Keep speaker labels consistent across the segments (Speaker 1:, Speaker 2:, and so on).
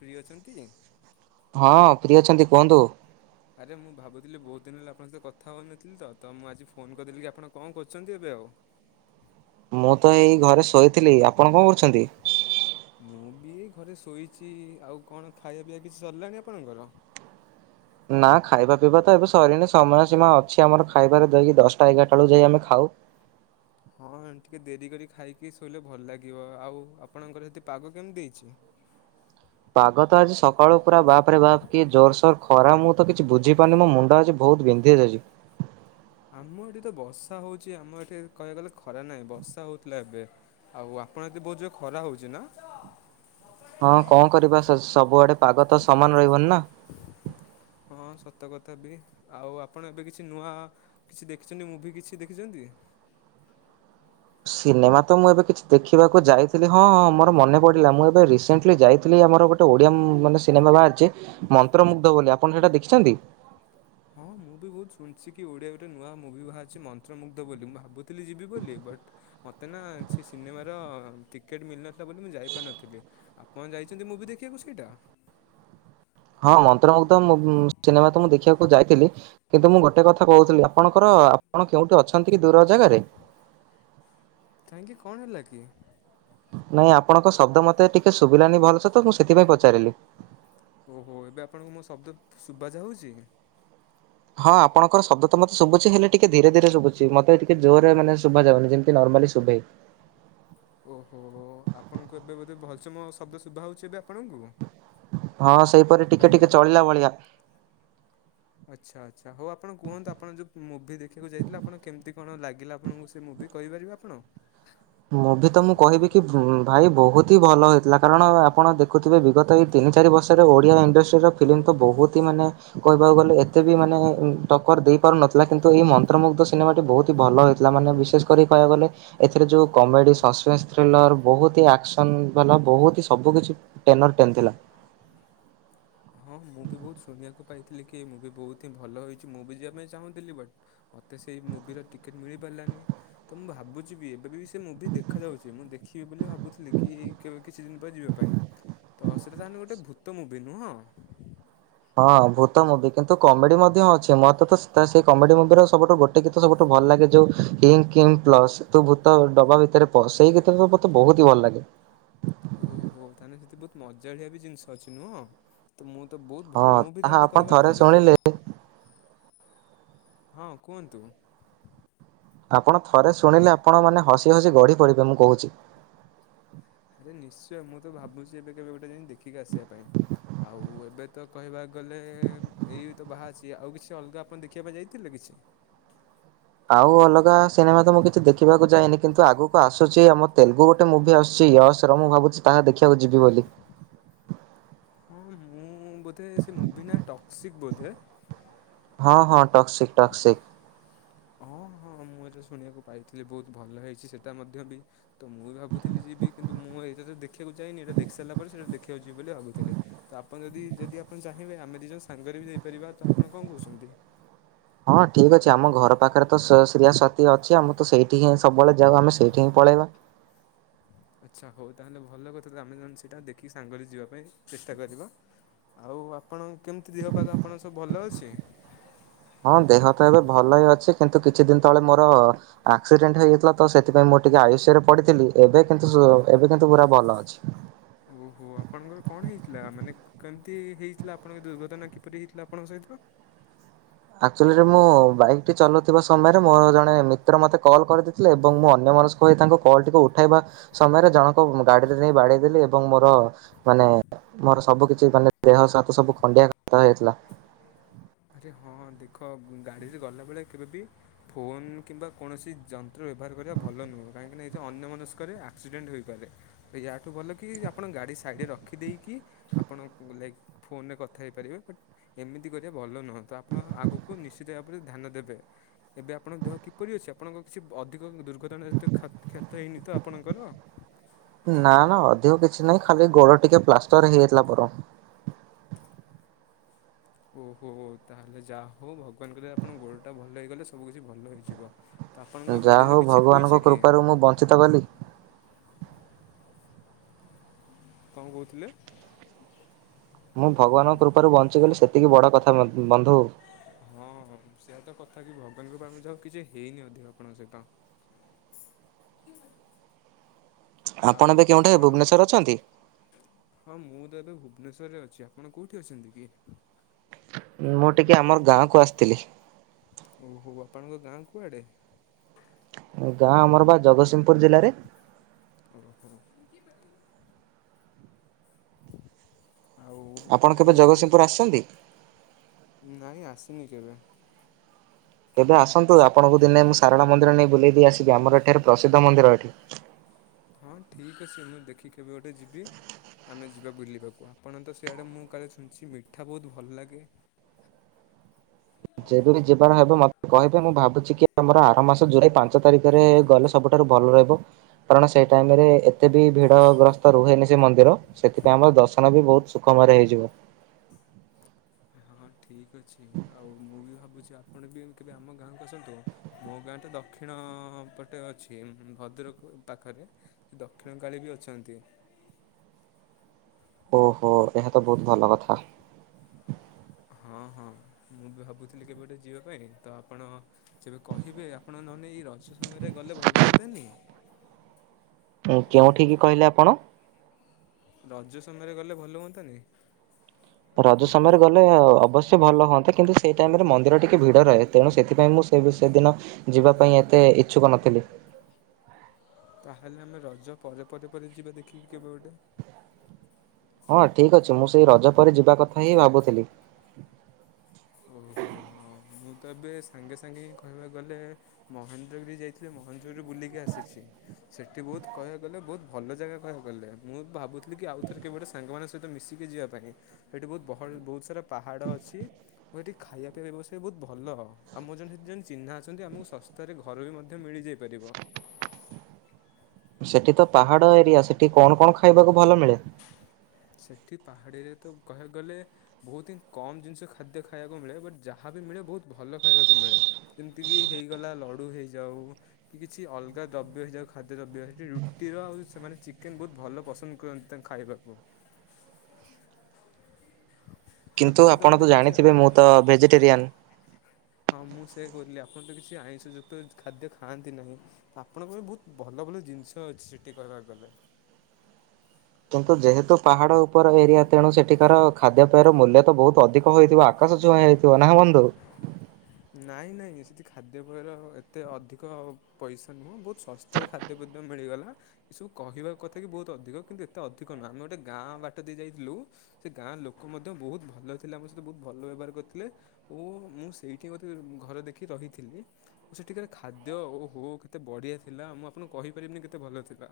Speaker 1: Free ଅଛନ୍ତି।
Speaker 2: ହଁ free ଅଛନ୍ତି କୁହନ୍ତୁ।
Speaker 1: ଆରେ ମୁଁ ଭାବୁଥିଲି ବହୁତ ଦିନ ହେଲା ଆପଣଙ୍କ ସହିତ କଥା ହେଉନଥିଲି ତ ମୁଁ ଆଜି ଫୋନ୍ କରିଦେଲିି କି ଆପଣ କଣ କରୁଛନ୍ତି ଏବେ ଆଉ?
Speaker 2: ମୁଁ ତ ଏଇ ଘରେ ଶୋଇଥିଲି ଆପଣ କଣ କରୁଛନ୍ତି?
Speaker 1: ମୁଁ ବି ଘରେ ଶୋଇଛି ଆଉ କଣ ଖାଇବା ପିଇବା କିଛି ସରିଲାଣି ଆପଣଙ୍କର?
Speaker 2: ନା ଖାଇବା ପିଇବା ତ ଏବେ ସରିନି ସମୟ ସୀମା ଅଛି ଆମର ଖାଇବାରେ ଦେଇକି ଦଶଟା ଏଗାରଟା ବେଳ ଯାଇ ଆମେ ଖାଉ।
Speaker 1: ହଁ ଟିକେ ଦେରି କରି ଖାଇକି ଶୋଇଲେ ଭଲ ଲାଗିବ ଆଉ ଆପଣଙ୍କର ସେଠି ପାଗ କେମିତି ଦେଇଛି?
Speaker 2: ପାଗ ତ ଆଜି ସକାଳୁ ପୁରା ବାପ ରେ ବାପ୍ କିଏ ଜୋରସୋର ଖରା ମୁଁ ତ କିଛି ବୁଝି ପାରୁନି ମୋ ମୁଣ୍ଡ ଆଜି ବହୁତ ବିନ୍ଧି ଦେଉଛି।
Speaker 1: ଆମ ଏଠି ତ ବର୍ଷା ହଉଛି ଆମ ଏଠି କହିବାକୁ ଗଲେ ଖରା ନାହିଁ ବର୍ଷା ହଉଥିଲା ଏବେ। ଆଉ ଆପଣ ଯଦି ବହୁତ ଯ ଖରା ହଉଛି ନା?
Speaker 2: ହଁ କଣ କରିବା ସବୁଆଡେ ପାଗ ତ ସମାନ ରହିବନି ନା।
Speaker 1: ହଁ ସତ କଥା ବି ଆଉ ଆପଣ ଏବେ କିଛି ନୂଆ କିଛି ଦେଖିଛନ୍ତି ମୁଭି କିଛି ଦେଖିଛନ୍ତି?
Speaker 2: ସିନେମା ତ ମୁଁ ଏବେ କିଛି ଦେଖିବାକୁ ଯାଇଥିଲି ହଁଁ ହଁ ମୋର ମନେ ପଢିଲା ମୁଁ ଏବେ ରିସଣ୍ଟଲି ଯାଇଥିଲ ଆମର ଗୋ ଗୋଟେ ଓଡିଆ ମାନେ ସିନେମା ବାହାରିଛି ମନ୍ତ୍ରମୁଗ୍ଧ ବୋଲି ଆପଣ ସେଇଟା ଦେଖିଛନ୍ତି।
Speaker 1: ହଁ ମୁଁ ବି ବହୁତ ଶୁଣିଛି କି ଓଡ଼ିଆ ଗୋଟେ ନୂଆ ମୁଭି ବାହାରିଛି ମନ୍ତ୍ରମୁଗ୍ଧ ବୋଲି ମୁଁ ଭାବୁ ଥିଲି ଜିବି ବୋଲି ବଟ୍ ମତେ ନା ସେ ସିନେମାର ଟିକେଟ୍ ମିଳିନଥିଲା ବୋଲି ମୁଁ ଯାଇପାରୁନଥିଲି। ଆପଣ ଯାଇଛନ୍ତି ମୁଭି ଦେଖିବାକୁ ସେଇଟା।
Speaker 2: ହଁ ମନ୍ତ୍ରମଗ୍ଧ ମୁ ସିନେମା ତ ମୁଁ ଦେଖିବାକୁ ଯାଇଥିଲି। କିନ୍ତୁ ମୁଁ ଗୋଟେ କଥା କହୁଥିଲି ଆପଣଙ୍କର ଆପଣ କେଉଁଠି ଅଛନ୍ତି କି ଦୂର ଜାଗାରେ।
Speaker 1: କାହିଁକି କଣ ହେଲା କି।
Speaker 2: ନାଇଁ ଆପଣଙ୍କ ଶବ୍ଦ ମତେ ଟିକେ ଶୁଭିଲାନି ଭଲ ସେ ତ ମୁଁ ସେଥିପାଇଁ ପଚାରିଲି।
Speaker 1: ଓହୋ ଏବେ ଆପଣଙ୍କୁ ମୋ ଶବ୍ଦ ସୁଭା ଜାଉଛି।
Speaker 2: ହଁ ଆପଣଙ୍କ ଶବ୍ଦ ତ ମତେ ଶୁଭୁଛି ହେଲେ ଟିକେ ଧୀରେ ଧୀରେ ଶୁଭୁଛି ମତେ ଟିକେ ଜୋରେ ମୋତେ ଶୁଭାଯାଉନି ଯେମିତି କି ନାର୍ମାଲି ଶୁଭେ।
Speaker 1: ଓହୋ ଆପଣଙ୍କୁ ଏବେ ବୋଧେ ଭଲସେ ମ ଶବ୍ଦ ଶୁଭାହଉଛି ଏବେ ଆପଣଙ୍କୁ।
Speaker 2: ହଁ ସେଇପରି ଟିକେ
Speaker 1: ହ୍ୟାଲୋ।
Speaker 2: ଟିକେ ଚଳିଲା ଭଳିଆ।
Speaker 1: ଆଚ୍ଛା ଆଚ୍ଛା ହଉ ଆପଣ କୁହନ୍ତୁ ଆପଣ ଯୋଉ ମୁଭି ଦେଖିବାକୁ ଯାଇଥିଲେ ଆପଣ କେମିତି କଣ ଲାଗିଲା ଆପଣଙ୍କୁ ସେ ସେ ମୁଭି କହିପାରିବେ ଆପଣ।
Speaker 2: ମୁଁଭି ତ ମୁଁ କହିବି କି ଭାଇ ବହୁତ ହି ଭଲ ହେଇଥିଲା କାରଣ ଆପଣ ଦେଖୁଥିବେ ବିଗତ ଏଇ ତିନି ଚାରି ବର୍ଷରେ ଓଡ଼ିଆ ଇଣ୍ଡଷ୍ଟ୍ରିର ଫିଲ୍ମ ତ ବହୁତ ହିଁ ମାନେ କହିବାକୁ ଗଲେ ଏତେ ବି ମାନେ ଟକର ଦେଇ ପାରୁନଥିଲା କିନ୍ତୁ ଏଇ ମ ନ୍ତ୍ରମୁଗ୍ଧ ସିନେମାଟି ବହୁତ ହି ଭଲ ହେଇଥିଲା ମାନେ ବିଶେଷ କରି କହିବାକୁ ଗଲେ ଏଥିରେ ଯୋଉ କମେଡ଼ି ସସ୍ପେନ୍ସ ଥ୍ରିଲର ବହୁତ ହି ଆକ୍ସନ୍ ବାଲା ବହୁତ ହି ସବୁ କିଛି ଟେନର୍ ଟେନ୍ ଥିଲା।
Speaker 1: ହଁ ମୁଁ ବି ବହୁତ ଶୁଣିବାକୁ ପାଇଥିଲି କି ମୁଭି ବହୁତ ହିଁ ଭଲ ହୋଇଛି ମୁଁ ବି ଯିବା ପାଇଁ ଚାହୁଁଥିଲି ବଟ୍ ମୋତେ ସେଇ ମୁଭିର ଟିକେଟ୍ ମିଳିପାରିଲାନି। ତ ମୁଁ ଭାବୁଛି ବି ଏବେ ବି ସେ ମୁଭି ଦେଖା ଯାଉଛି ମୁଁ ଦେଖିବି ବୋଲି ଭାବୁଥିଲି। କି କେବେ କିଛି ଦିନ ପରେ ଯିବା ପାଇଁ ତ ସେଇଟା ତାହେଲେ ଗୋଟେ ଭୂତ ମୁଭି ନୁହଁ।
Speaker 2: ହଁ ଭୂତ ମୁଭି କିନ୍ତୁ କମେଡି ମଧ୍ୟ ଅଛି ମତେତ ତ ସେଇ କମେଡି ମୁଭିର ସବୁଠୁ ଗୋଟେ ଗୋଟେ ଗୀତ ସବୁଠୁ ଭଲ ଲାଗେ ଯୋଉ ହିଙ୍ଗ କିଙ୍ଗ ପ୍ଲସ। ତୁ ଭୂତ ଡବା ଭିତରେ ପସ୍ ସେଇ ଗୀତଟି ତ ମତେ ବହୁତ ହି ଭଲ ଲାଗେ।
Speaker 1: ଓ ହୋ ହୋ ତାହେନେ ସେଠି ବହୁତ ମଜାଳିଆ ବି ଜିନିଷ ଅଛି ନୁହଁ। ତ ମୁଁ ତ ବହୁତ
Speaker 2: ହଁ
Speaker 1: ଭଲ ହ ବି
Speaker 2: ତାହା
Speaker 1: ତାହେଲେ
Speaker 2: ଆପଣ
Speaker 1: କହିବାକୁ
Speaker 2: ଥରେ
Speaker 1: ଗଲେ ତ।
Speaker 2: ଶୁଣିଲେ
Speaker 1: ହଁ କୁହନ୍ତୁ।
Speaker 2: ଆପଣ ଥରେ ଶୁଣିଲେ ଆପଣ ମାନେ ହସି ହସି ଗଢ଼ି ପଡ଼ିବେ ମୁଁ କହୁଛି।
Speaker 1: ଆରେ ନିଶ୍ଚୟ ମୁଁ ତ ଭାବୁଛି ଏବେ କେବେ ଗୋଟେ ଜାଇକି ଦେଖିକି ଆସିବା ପାଇଁ ଆଉ ଏବେ ତ କହିବା ଗଲେ ଏଇ ତ ବାହାଛି ଆଉ କିଛି ଅଲଗା ଆପଣ ଦେଖିବା ପାଇଁ ଯାଇଥିଲେ କିଛି।
Speaker 2: ଆଉ ଅଲଗା ସିନେମା ତ ମୁଁ କିଛି ଦେଖିବାକୁ ଯାଇନି କିନ୍ତୁ ଆଗକୁ ଆସୁଛି ଆମ ତେଲୁଗୁ ଗୋ ଟେ ମୁଭି ଆସୁଛି ୟାସ୍ ର ମୁଁ ଭାବୁଛି ତାହା ଦେଖିବାକୁ ଯିବି ବୋଲି।
Speaker 1: ହଁ ମୁଁ ବୋଧେ ସେ ମୁଭି ନା ଟକ୍ସିକ ବୋଧେ।
Speaker 2: ହଁ ହଁ ଟକ୍ସିକ ଟକ୍ସିକ୍।
Speaker 1: ହଁ ହଁ। ହଁ ମୁଁ ଏଟା ଶୁଣିବାକୁ ପାଇଥିଲି ବହୁତ ଭଲ ହେଇଛି ସେଟା ମଧ୍ୟ ବି ତ ମୁଁ ଭାବୁଥିଲି ଯିବି କିନ୍ତୁ କିନ୍ତ ମୁଁ ଏଇଟା ତ ଦେଖିବାକୁ ଯାଇନି ଏଇଟା ଦେଖି ସାରିଲା ପରେ ସେଟା ଦେଖୀବାକୁ ଯିବି ବୋଲି ଭାବୁଥିଲି। ତ ଆପଣ ଯଦି ଯଦି ଆପଣ ଚାହିଁବେ ଆମେ ଦି ଜଣ ସାଙ୍ଗରେ ବି ଯାଇପାରିବା ତ ଆପଣ କଣ କହୁଛନ୍ତି।
Speaker 2: ହଁ ଠିକ୍ ଅଛି ଆମ ଘର ପାଖରେ ତ ଶ ଶ୍ରୀୟା ସାତୀ ଅଛି ଆମ ତ ସେଇଠି ହିଁ ସବୁବେଳେ ଯାଉ ଆମେ ସେଇଠି ହିଁ ପଳେଇବା।
Speaker 1: ଆଚ୍ଛା ହଉ ତାହେନେ ଭଲ କଥା ଆମେ ଦି ଜଣ ସେଇଟା ଦେଖିକ ସାଙ୍ଗରେ ଯିବା ପାଇଁ ଚେଷ୍ଟା କରିବା। ଆଉ ଆପଣଙ୍କ କେମିତି ଦେହ ପାଖ ଆପଣଙ୍କ ସବୁ ଭଲ ଅଛି।
Speaker 2: ହଁ ଦେହ ତ ଏବେ ଭଲ ହିଁ ଅଛି କିନ୍ତୁ କିଛି ଦିନ ତଳେ ମୋର ଆକ୍ସିଡେଣ୍ଟ ହେଇଯାଇଥିଲା ତ ସେଥିପାଇଁ ମୁଁ ଟିକେ ଆଇ ସି ୟୁ ରେ ପଡିଥିଲି ଏବେ କିନ୍ତୁ ସ ଏବେ କିନ୍ତୁ ପୁରା ଭଲ। ଅଛି।
Speaker 1: ଓହୋ ଆପଣଙ୍କର କଣ ହେଇଥିଲା ମାନେ କେମିତି ହେଇଥିଲା ଆପଣଙ୍କ ଦୁର୍ଘଟଣା କିପରି ହେଇଥିଲା ଆପଣଙ୍କ ସହିତ।
Speaker 2: ଆଚୁଆଲି ମୁଁ ବାଇକ୍ ଟି ଚଲାଉଥିବା ସମୟରେ ମୋର ଜଣେ ମିତ୍ର ମତେ କଲ୍ କରି ଏବଂ ମୁଁ ଅନ୍ୟମାନଙ୍କ ଭ ତାଙ୍କ କଲ୍ ଟିକକୁ ଉଠି ଉଠେଇବା ସମୟରେ ଜଣକ ଗାଡିରେ ନେଇ ବାଡେଇଦେଲି ଏବଂ ମୋର ମାନେ ମୋର ସବୁ କିଛି ମାନେ ଦେହ ସାତ ସବୁ ଖଣ୍ଡିଆ ଖ ହେଇଥିଲା।
Speaker 1: ଆରେ ହଁ ଦେଖ ଗାଡିରେ ଗଲାବେେଳେ କେବେ ବି ଫୋନ୍ କିମ୍ବା କୌଣସି ଯନ୍ତ୍ର ବ୍ୟବହାର କରିବା ଭଲ ନୁହେଁ କାହିଁକି ନାନା ଏ ଯେ ଅନ୍ୟ ମନସ୍କରେ ଆକ୍ସିଡେଣ୍ଟ ହୋଇପାରେ। ୟାଠୁ ଭଲ କି ଆପଣ ଗାଡ଼ି ସାଇଡ଼େ ରଖିଦେଇକି ଆପଣ ଲାଇକ୍- ଫୋନରେ କଥା ହେଇପାରିବେ ବଟ୍ ଏମିତି କରିବା ଭଲ ନୁହଁତା ଆପଣ ଆଗକୁ ନିଶ୍ଚିତ ଧ୍ୟାନ ଦେବେ। ଏବେ ଆପଣଙ୍କ ଦେହ କିପରି ଅଛି ଆପଣଙ୍କ କିଛି ଅଧିକ ଦୁର୍ଘଟଣା ଜ କ୍ଷତ ହେଇନି ତ ଆପଣଙ୍କର
Speaker 2: ନା ନା ଅଧିକ କିଛି ନାହିଁ ଖାଲି ଗୋଡ ଟିକେ ପ୍ଲାଷ୍ଟର ହେଇଯାଇଥିଲା ମୋର।
Speaker 1: ଓହୋ ତାହେଲେ ଯାହା ହଉ ଭଗବାନ କିଲ ଆପଣଙ୍କ ଗୋଡ଼ଟା ଭଲ ହେଇଗଲେ ସବୁ କିଛି ଭଲ ହେଇଯିବ। ତ ଆପଣଙ୍କ
Speaker 2: ଯାହା
Speaker 1: ଗାଡ଼ିର
Speaker 2: ହଉ
Speaker 1: କିଛି
Speaker 2: ଭଗବାନଙ୍କ
Speaker 1: ହୋଇଛି କି?
Speaker 2: କୃପାରୁ ମୁଁ ବଞ୍ଚିତ କଲି।
Speaker 1: କ'ଣ କହୁଥିଲେ?
Speaker 2: ମୁଁ ଭଗବାନଙ୍କ କୃପାରୁ ବଞ୍ଚିଗଲି ସେତିକି ବଡ କଥା ବନ୍ଧୁ।
Speaker 1: ହଁ ସେଆ ତ କଥା କି ଭଗବାନଙ୍କ ପାଝ ଆଉ କିଛି ହେଇନି ଅଧିକ ଆପଣଙ୍କ ସହିତ। ଆଉ
Speaker 2: ଆପଣ ଏବେ କେଉଁଠାରେ
Speaker 1: ଆପଣ
Speaker 2: ଭୁବନେଶ୍ୱର ଅଛନ୍ତି?
Speaker 1: ହଁ ମୁଁ ତ ଏବେ ଭୁବନେଶ୍ଵରରେ ଅଛି ଆପଣ କୋଉଠି ଅଛନ୍ତି କି?
Speaker 2: ମୁଁ ଟିକେ ଆମର ଗାଁ କ ଆସିଥିଲି।
Speaker 1: ଓହୋ ଆପଣଙ୍କ ଗାଁ କୁଆଡେ?
Speaker 2: ଗାଁ ଆମର ବା ଜଗତସିଂହପୁର ଜିଲ୍ଲାରେ।
Speaker 1: ଓହୋ ଆଉ
Speaker 2: ଆପଣ
Speaker 1: କ'ଣ
Speaker 2: କେବେ
Speaker 1: କହୁଥିଲେ?
Speaker 2: ଜଗତସିଂହପୁର ଆସିଛନ୍ତି?
Speaker 1: ନାଇଁ ଆସିନି କେବେ।
Speaker 2: ଏବେ ଆସନ୍ତୁ ଆପଣଙ୍କୁ ଦିନେ ମୁଁ ସାରଳା ମନ୍ଦିର ନେଇ ବୁଲେଇ ଦେଇ ଆସିବି ଆମର ଏଠାରେ ପ୍ରସିଦ୍ଧ ମନ୍ଦିର ଏଠି
Speaker 1: ହଁ ଠିକ୍ ଅଛି ମୁଁ ଦେଖି କେବେ ଗୋଟେ ଯିବି। ଆମେ ଯିବା ବୁଲିବାକୁ ଆପଣ ତ ସିଆଡ଼େ ମୁଁ କାଳେ ଶୁଣିଚି ମିଠା ବହୁତ ଭଲ ଲାଗେ।
Speaker 2: ଯେବେ ବି ଯିବାର ହବ ମତେ କହିବେ ମୁଁ ଭାବୁଛି କି ଆମର ଆର ମାସ ଜୁଲାଇ ପାଞ୍ଚ ତାରିଖରେ ଗଲେ ସବୁଠାରୁ ଭଲ ରହିବ କାରଣ ସେ ଟାଇମ ରେ ଏତେ ବି ଭିଡ ଗ୍ରସ୍ତ ରୁହେନି ସେ ମନ୍ଦିର। ସେଥିପାଇଁ ଆମର ଦର୍ଶନ ବି ବହୁତ ସୁଖମୟରେ ହେଇଯିବ।
Speaker 1: ହଁ ଠିକ ଅଛି ଆଉ ମୁଁ ବି ଭାବୁଚି ଆପଣ ବି କେବେ ଆମ ଗାଁକୁ ଆସନ୍ତୁ। ମୋ ଗାଁ ତ ଦକ୍ଷିଣ ପଟେ ଅଛି ଭଦ୍ରକ ପାଖରେ। ଦକ୍ଷିଣ କାଳି ବି ଅଛନ୍ତି।
Speaker 2: ଓହୋ ଏହା ତ ବହୁତ ଭଲ କଥା।
Speaker 1: ହଁ ହଁ ମୁଁ ବି ଭାବୁଥିଲି କେବେଗୋଟେ ଯିବା ପାଇଁ ତ ଆପଣ ତେବେ କହିବେ ଆପଣ ନହେଲେ ଏଇ ରଜ ସମୟରେ ଗଲେ ଭଲ ହୁଅନ୍ତାନି?
Speaker 2: ଉଁ କେଉଁଠିକି କହିଲେ ଆପଣ?
Speaker 1: ରଜ ସମୟରେ ଗଲେ ଭଲ ହୁଅନ୍ତାନି?
Speaker 2: ରଜ ସମୟରେ ଗଲେ ଅବଶ୍ୟ ଭଲ ହୁଅନ୍ତା କିନ୍ତୁ ସେଇ ଟାଇମରେ ମନ୍ଦିର ଟିକେ କେ ଭିଡ ରହେ ତେଣୁ ସେଥିପାଇଁ ମୁଁ ସେ ସେଦିନ ଯିବା ପାଇଁ ଏତେ ଇଚ୍ଛୁକ ନଥିଲି।
Speaker 1: ତାହେଲେ ଆମେ ରଜ ପରେ ପରେ ପରେ ଯିବା ଦେଖିକି କେବେ ଗୋଟେ।
Speaker 2: ହଁ ଠିକ୍ ଅଛି ମୁଁ ସେଇ ରଜପରେ ଯିବା କଥା ହିଁ ଭାବୁଥିଲି।
Speaker 1: ଓହୋ ହଁ ମୁଁ ତ ଏବେ ସାଙ୍ଗେ ସାଙ୍ଗେ ହି କହିବାକୁ ଗଲେ ମହେନ୍ଦ୍ରଗିରି ଯାଇଥିଲି ମହେନ୍ଦ୍ରଗିରି ରୁ ବୁଲିକି ଆସିଚି। ସେଠି ବହୁତ କହିବାକୁ ଗଲେ ବହୁତ ଭଲ ଜାଗା କହିବାକୁ ଗଲେ ମୁଁ ଭାବୁଥିଲି କି ଆଉ ଥରେ କେବେ ଗୋଟେ ସାଙ୍ଗମାନଙ୍କ ସହିତ ମିଶିକି ଯିବା ପାଇଁ ସେଇଠି ବହୁତ ବ ବହୁତ ସାରା ପାହାଡ଼ ଅଛି। ମୁଁ ସେଠି ଖାଇବା ପିଇବା ବ୍ୟବସ୍ତା ବହୁତ ଭଲ ଆମର ଜଣେ ସେଠି ଚିହ୍ନାଅଛନ୍ତି ଆମକୁ ଶସ୍ତାରେ ଘର ବି ମଧ୍ୟ ମିଳିଯାଇପାରିବ।
Speaker 2: ସେଠି ତ ପାହାଡ ଏରିଆ ସେଠି କଣ କଣ ଖାଇବାକୁ ଭଲ ମିଳେ?
Speaker 1: ସେଠି ପାହାଡିରେ ତ କହିବାକୁ ଗଲେ ବହୁତ ହିଁ କମ୍ ଜିନିଷ ଖାଦ୍ୟ ଖାଇବାକୁ ମିଳେ ବଟ୍ ଯାହାବି ମିଳେ ବହୁତ ଭଲ ଖାଇବାକୁ ମିଳେ। ଏମିତିକି ହେଇଗଲା ଲଡୁ ହେଇଯାଉ। କି କିଛି ଅଲଗା ଦ୍ରବ୍ୟ ହେଇଯାଉ ଖାଦ୍ୟ ଦ୍ରବ୍ୟ ସେଠି ରୁଟିର ଆଉ ସେମାନେ ଚିକେନ୍ ବହୁତ ଭଲ ପସନ୍ଦ କର ତା ଖାଇବାକୁ। [inaudible]
Speaker 2: କିନ୍ତୁ ଆପଣ
Speaker 1: ବୋଧେ
Speaker 2: ତ
Speaker 1: କିଛି ଆ
Speaker 2: ଜାଣିଥିବେ ମୁଁ ତ ଭେଜିଟେରିଆନ୍?
Speaker 1: ହଁ ମୁଁ ସେଇଆ କହୁଥିଲି ଆପଣ ତ କିଛି ଆଇଁଷ ଯୁକ୍ତ ଖାଦ୍ୟ ଖାଆନ୍ତି ନାହିଁ। ଆପଣଙ୍କ ପାଇଁ ବହୁତ ଭଲ ଭଲ ଜିନିଷ ଅଛି ସେଠି କହିବାକୁ ଗଲେ।
Speaker 2: କିନ୍ତୁ ଯେହେତୁ ପାହାଡ଼ ଉପର ଏରିଆ ତେଣୁ ସେଠିକାର ଖାଦ୍ୟ ପେୟର ମୂଲ୍ୟ ତ ବହୁତ ଅଧିକ ହୋଇଥିବ ଆ ଆକାଶ ଛୁଆଁ ହେଇଥିବା ନାଁ ବନ୍ଧୁ?
Speaker 1: ନାଇଁ ନାଇଁ ସେଠି ଖାଦ୍ୟପେୟର ଏତେ ଅଧିକ ପଇସା ନୁହଁ ବହୁତ ଶ ତେ ଖାଦ୍ୟ ଫାଦ୍ୟ ମିଳିଗଲା। ଏସବୁ କହିବା କଥା କି ବହୁତ ଅଧିକ କିନ୍ତୁ ଏତେ ଅଧିକ ନୁହଁ ଆମେ ଗୋଟେ ଗାଁ ବାଟ ଦେଇ ଯାଇଥିଲୁ। ସେ ଗାଁର ଲୋକ ମଧ୍ୟ ବହୁତ ଭଲଥିଲେ ଆମ ସହିତ ବହୁତ ଭଲ ବ୍ୟବହାର କରିଥିଲେ ଓ ମୁଁ ସେ ଏଇଠି ବୋଧେ ଘର ଦେଖି ରହିଥିଲି। ସେଠିକାର ଖାଦ୍ୟ ଓହୋ କେତେ ବଢ଼ିଆ ଥିଲା ମୁଁ ଆପଣଙ୍କୁ କହିପାରିବିନି କେତେ ଭଲ ଥିଲା।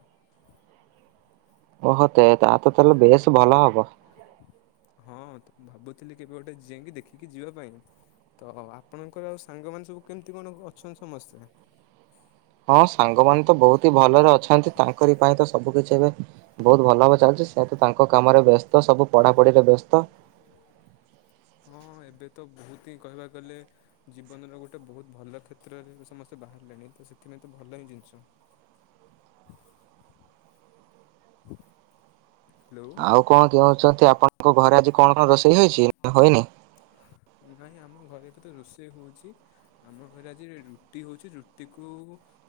Speaker 2: ଓହୋ ତେ ତାହେଲେ ବେଶ ଭଲ ହବ।
Speaker 1: ହଁ ଭାବୁଥିଲି କେବେ ଗୋଟେ ଜିଇଁକି ଦେଖିକି ଯିବା ପାଇଁ। ତ ଆପଣଙ୍କର ଆଉ ସାଙ୍ଗମାନେ ସବୁ କେମିତି କଣ ଅଛନ୍ତି ସମସ୍ତେ?
Speaker 2: ହଁ ସାଙ୍ଗମାନେ ତ ବହୁତ ହି ଭଲରେ ଅଛନ୍ତି ତାଙ୍କରି ପାଇଁ ତ ସବୁ କିଛି ଏବେ ବହୁତ ଭଲ ଭାବରେ ଚାଲିଚି ସେ ତ ତାଙ୍କ କାମରେ ବ୍ୟସ୍ତ ସବୁ ପଢାପଢିରେ ବ୍ୟସ୍ତ।
Speaker 1: ହଁଁ ଏବେ ତ ବହୁତ ହିଁ କହିବାକୁ ଗଲେ ଜୀବନର ଗୋଟେ ବହୁତ ଭଲ କ୍ଷେତ୍ରରେ ସମସ୍ତେ ବାହାରିଲେଣି ତ ସେଥିପାଇଁ ତ ଭଲ ହିଁ ଜିନିଷ। ହ୍ୟାଲୋ
Speaker 2: ଆଉ କଣ କହୁଛନ୍ତି ଆପଣଙ୍କ ଘରେ ଆଜି କଣ ରୋଷେଇ ହେଇଚି ନା ହୋଇନି?
Speaker 1: ନାଇଁ ଆମ ଘରେ ଏବେ ତ ରୋଷେଇ ହଉଚି। ଆମ ଘରେ ଆଜି ରୁଟି ହଉଚି ରୁଟିକୁ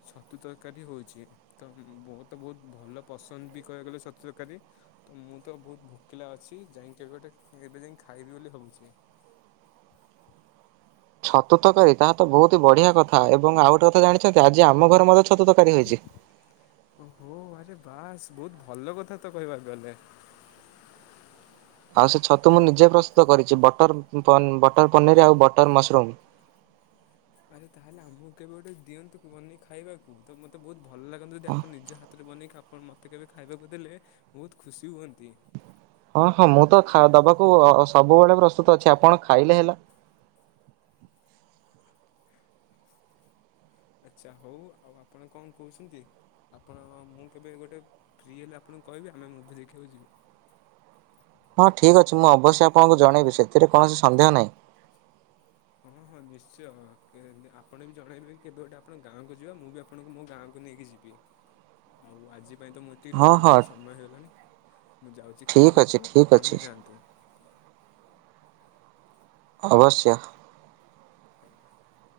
Speaker 1: ଛତୁ ତରକାରୀ ହଉଛି ତ ମ ତ ବହୁତ ଭଲ ପସନ୍ଦ ବି କହିବାକୁ ଗଲେ ଛତୁ ତରକାରୀ। ତ ମୁଁ ତ ବହୁତ ଭୋକିଲା ଅଛି ଯାଇଁକ କେବେ ଗୋଟେ ଏବେ ଯାଇ ଖାଇବି ବୋଲି ଭାବୁଛି।
Speaker 2: ଛତୁତକାରୀ ତାହା ତ ବହୁତ ବଢିଆ କଥା ଏବଂ ଆଉ ଗୋଟେ କଥା ଜାଣିଛନ୍ତି ଆଜି ଆମ ଘରେ ମଧ୍ୟ ଛତୁତକାରୀ ହେଇଛି।
Speaker 1: ଓହୋ ଆରେ ବାସ୍ ବହୁତ ଭଲ କଥା ତ କହିବାକୁ ଗଲେ।
Speaker 2: ଆଉ ସେ ଛତୁ ମୁଁ ନିଜେ ପ୍ରସ୍ତୁତ କରିଛି ବଟର ବଟର ପନିର ଆଉ ବଟର ମସରୁମ୍।
Speaker 1: ଆରେ ତାହେଲେ ଆମକୁ କେବେ ଗୋଟେ ଦିଅନ୍ତୁ ବନିକି ଖାଇବାକୁ? ତ ମୋତେ ବହୁତ ଭଲ ଲାଗନ୍ତା ଯଦି ଆପଣ ନିଜ ହାତରେ ବନେଇକି ଖା ଆପଣ ମୋତେ କେବେ ଖାଇବାକୁ ଦେଲେ ବହୁତ ଖୁସି ହୁଅନ୍ତି।
Speaker 2: ହଁ ହଁ ମୁଁ ତ ଦବାକୁ ସବୁବେଳେ ପ୍ରସ୍ତୁତ ଅଛି ଆପଣ ଖାଇଲେ ହେଲା।
Speaker 1: ଆଚ୍ଛା ହଉ ଆଉ ଆପଣ କଣ କହୁଛନ୍ତି? ଆପଣ ମୁଁ କେବେ ଗୋଟେ ଫ୍ରି ହେଲେ ଆପଣଙ୍କୁ କହିବି ଆମେ ମୁଭି ଦେଖିବାକୁ ଯିବୁ।
Speaker 2: ହଁ ଠିକ୍ ଅଛି ମୁଁ ଅବଶ୍ୟ ଆପଣଙ୍କୁ ଜଣେଇବି ସେଥିରେ କୌଣସି ସନ୍ଦେହ ନାହିଁ।
Speaker 1: ହଁ ହଁ ନିଶ୍ଚୟ ଆପଣ ବି ଜଣାଇବେ କେବେ ଗୋଟେ ଆପଣ ଗାଁକୁ ଯିବା ମୁଁ ବି ଆପଣଙ୍କୁ ମୋ ଗାଁକୁ ନେଇକି ଯିବି। ହଉ ଆଜି ପାଇଁ ତ ମୁଁ ଏତିକି
Speaker 2: ହଁ ହଁ
Speaker 1: ରଖୁଛି ସମୟ ହେଲାଣି ମୁଁ ଯାଉ
Speaker 2: ଠିକ୍ ଅଛି
Speaker 1: ଖାଇବାକୁ
Speaker 2: ଠିକ୍
Speaker 1: ଆପଣ
Speaker 2: ଅଛି
Speaker 1: ବି ଯାଆନ୍ତୁ।
Speaker 2: ଅବଶ୍ୟ।
Speaker 1: [inaudible]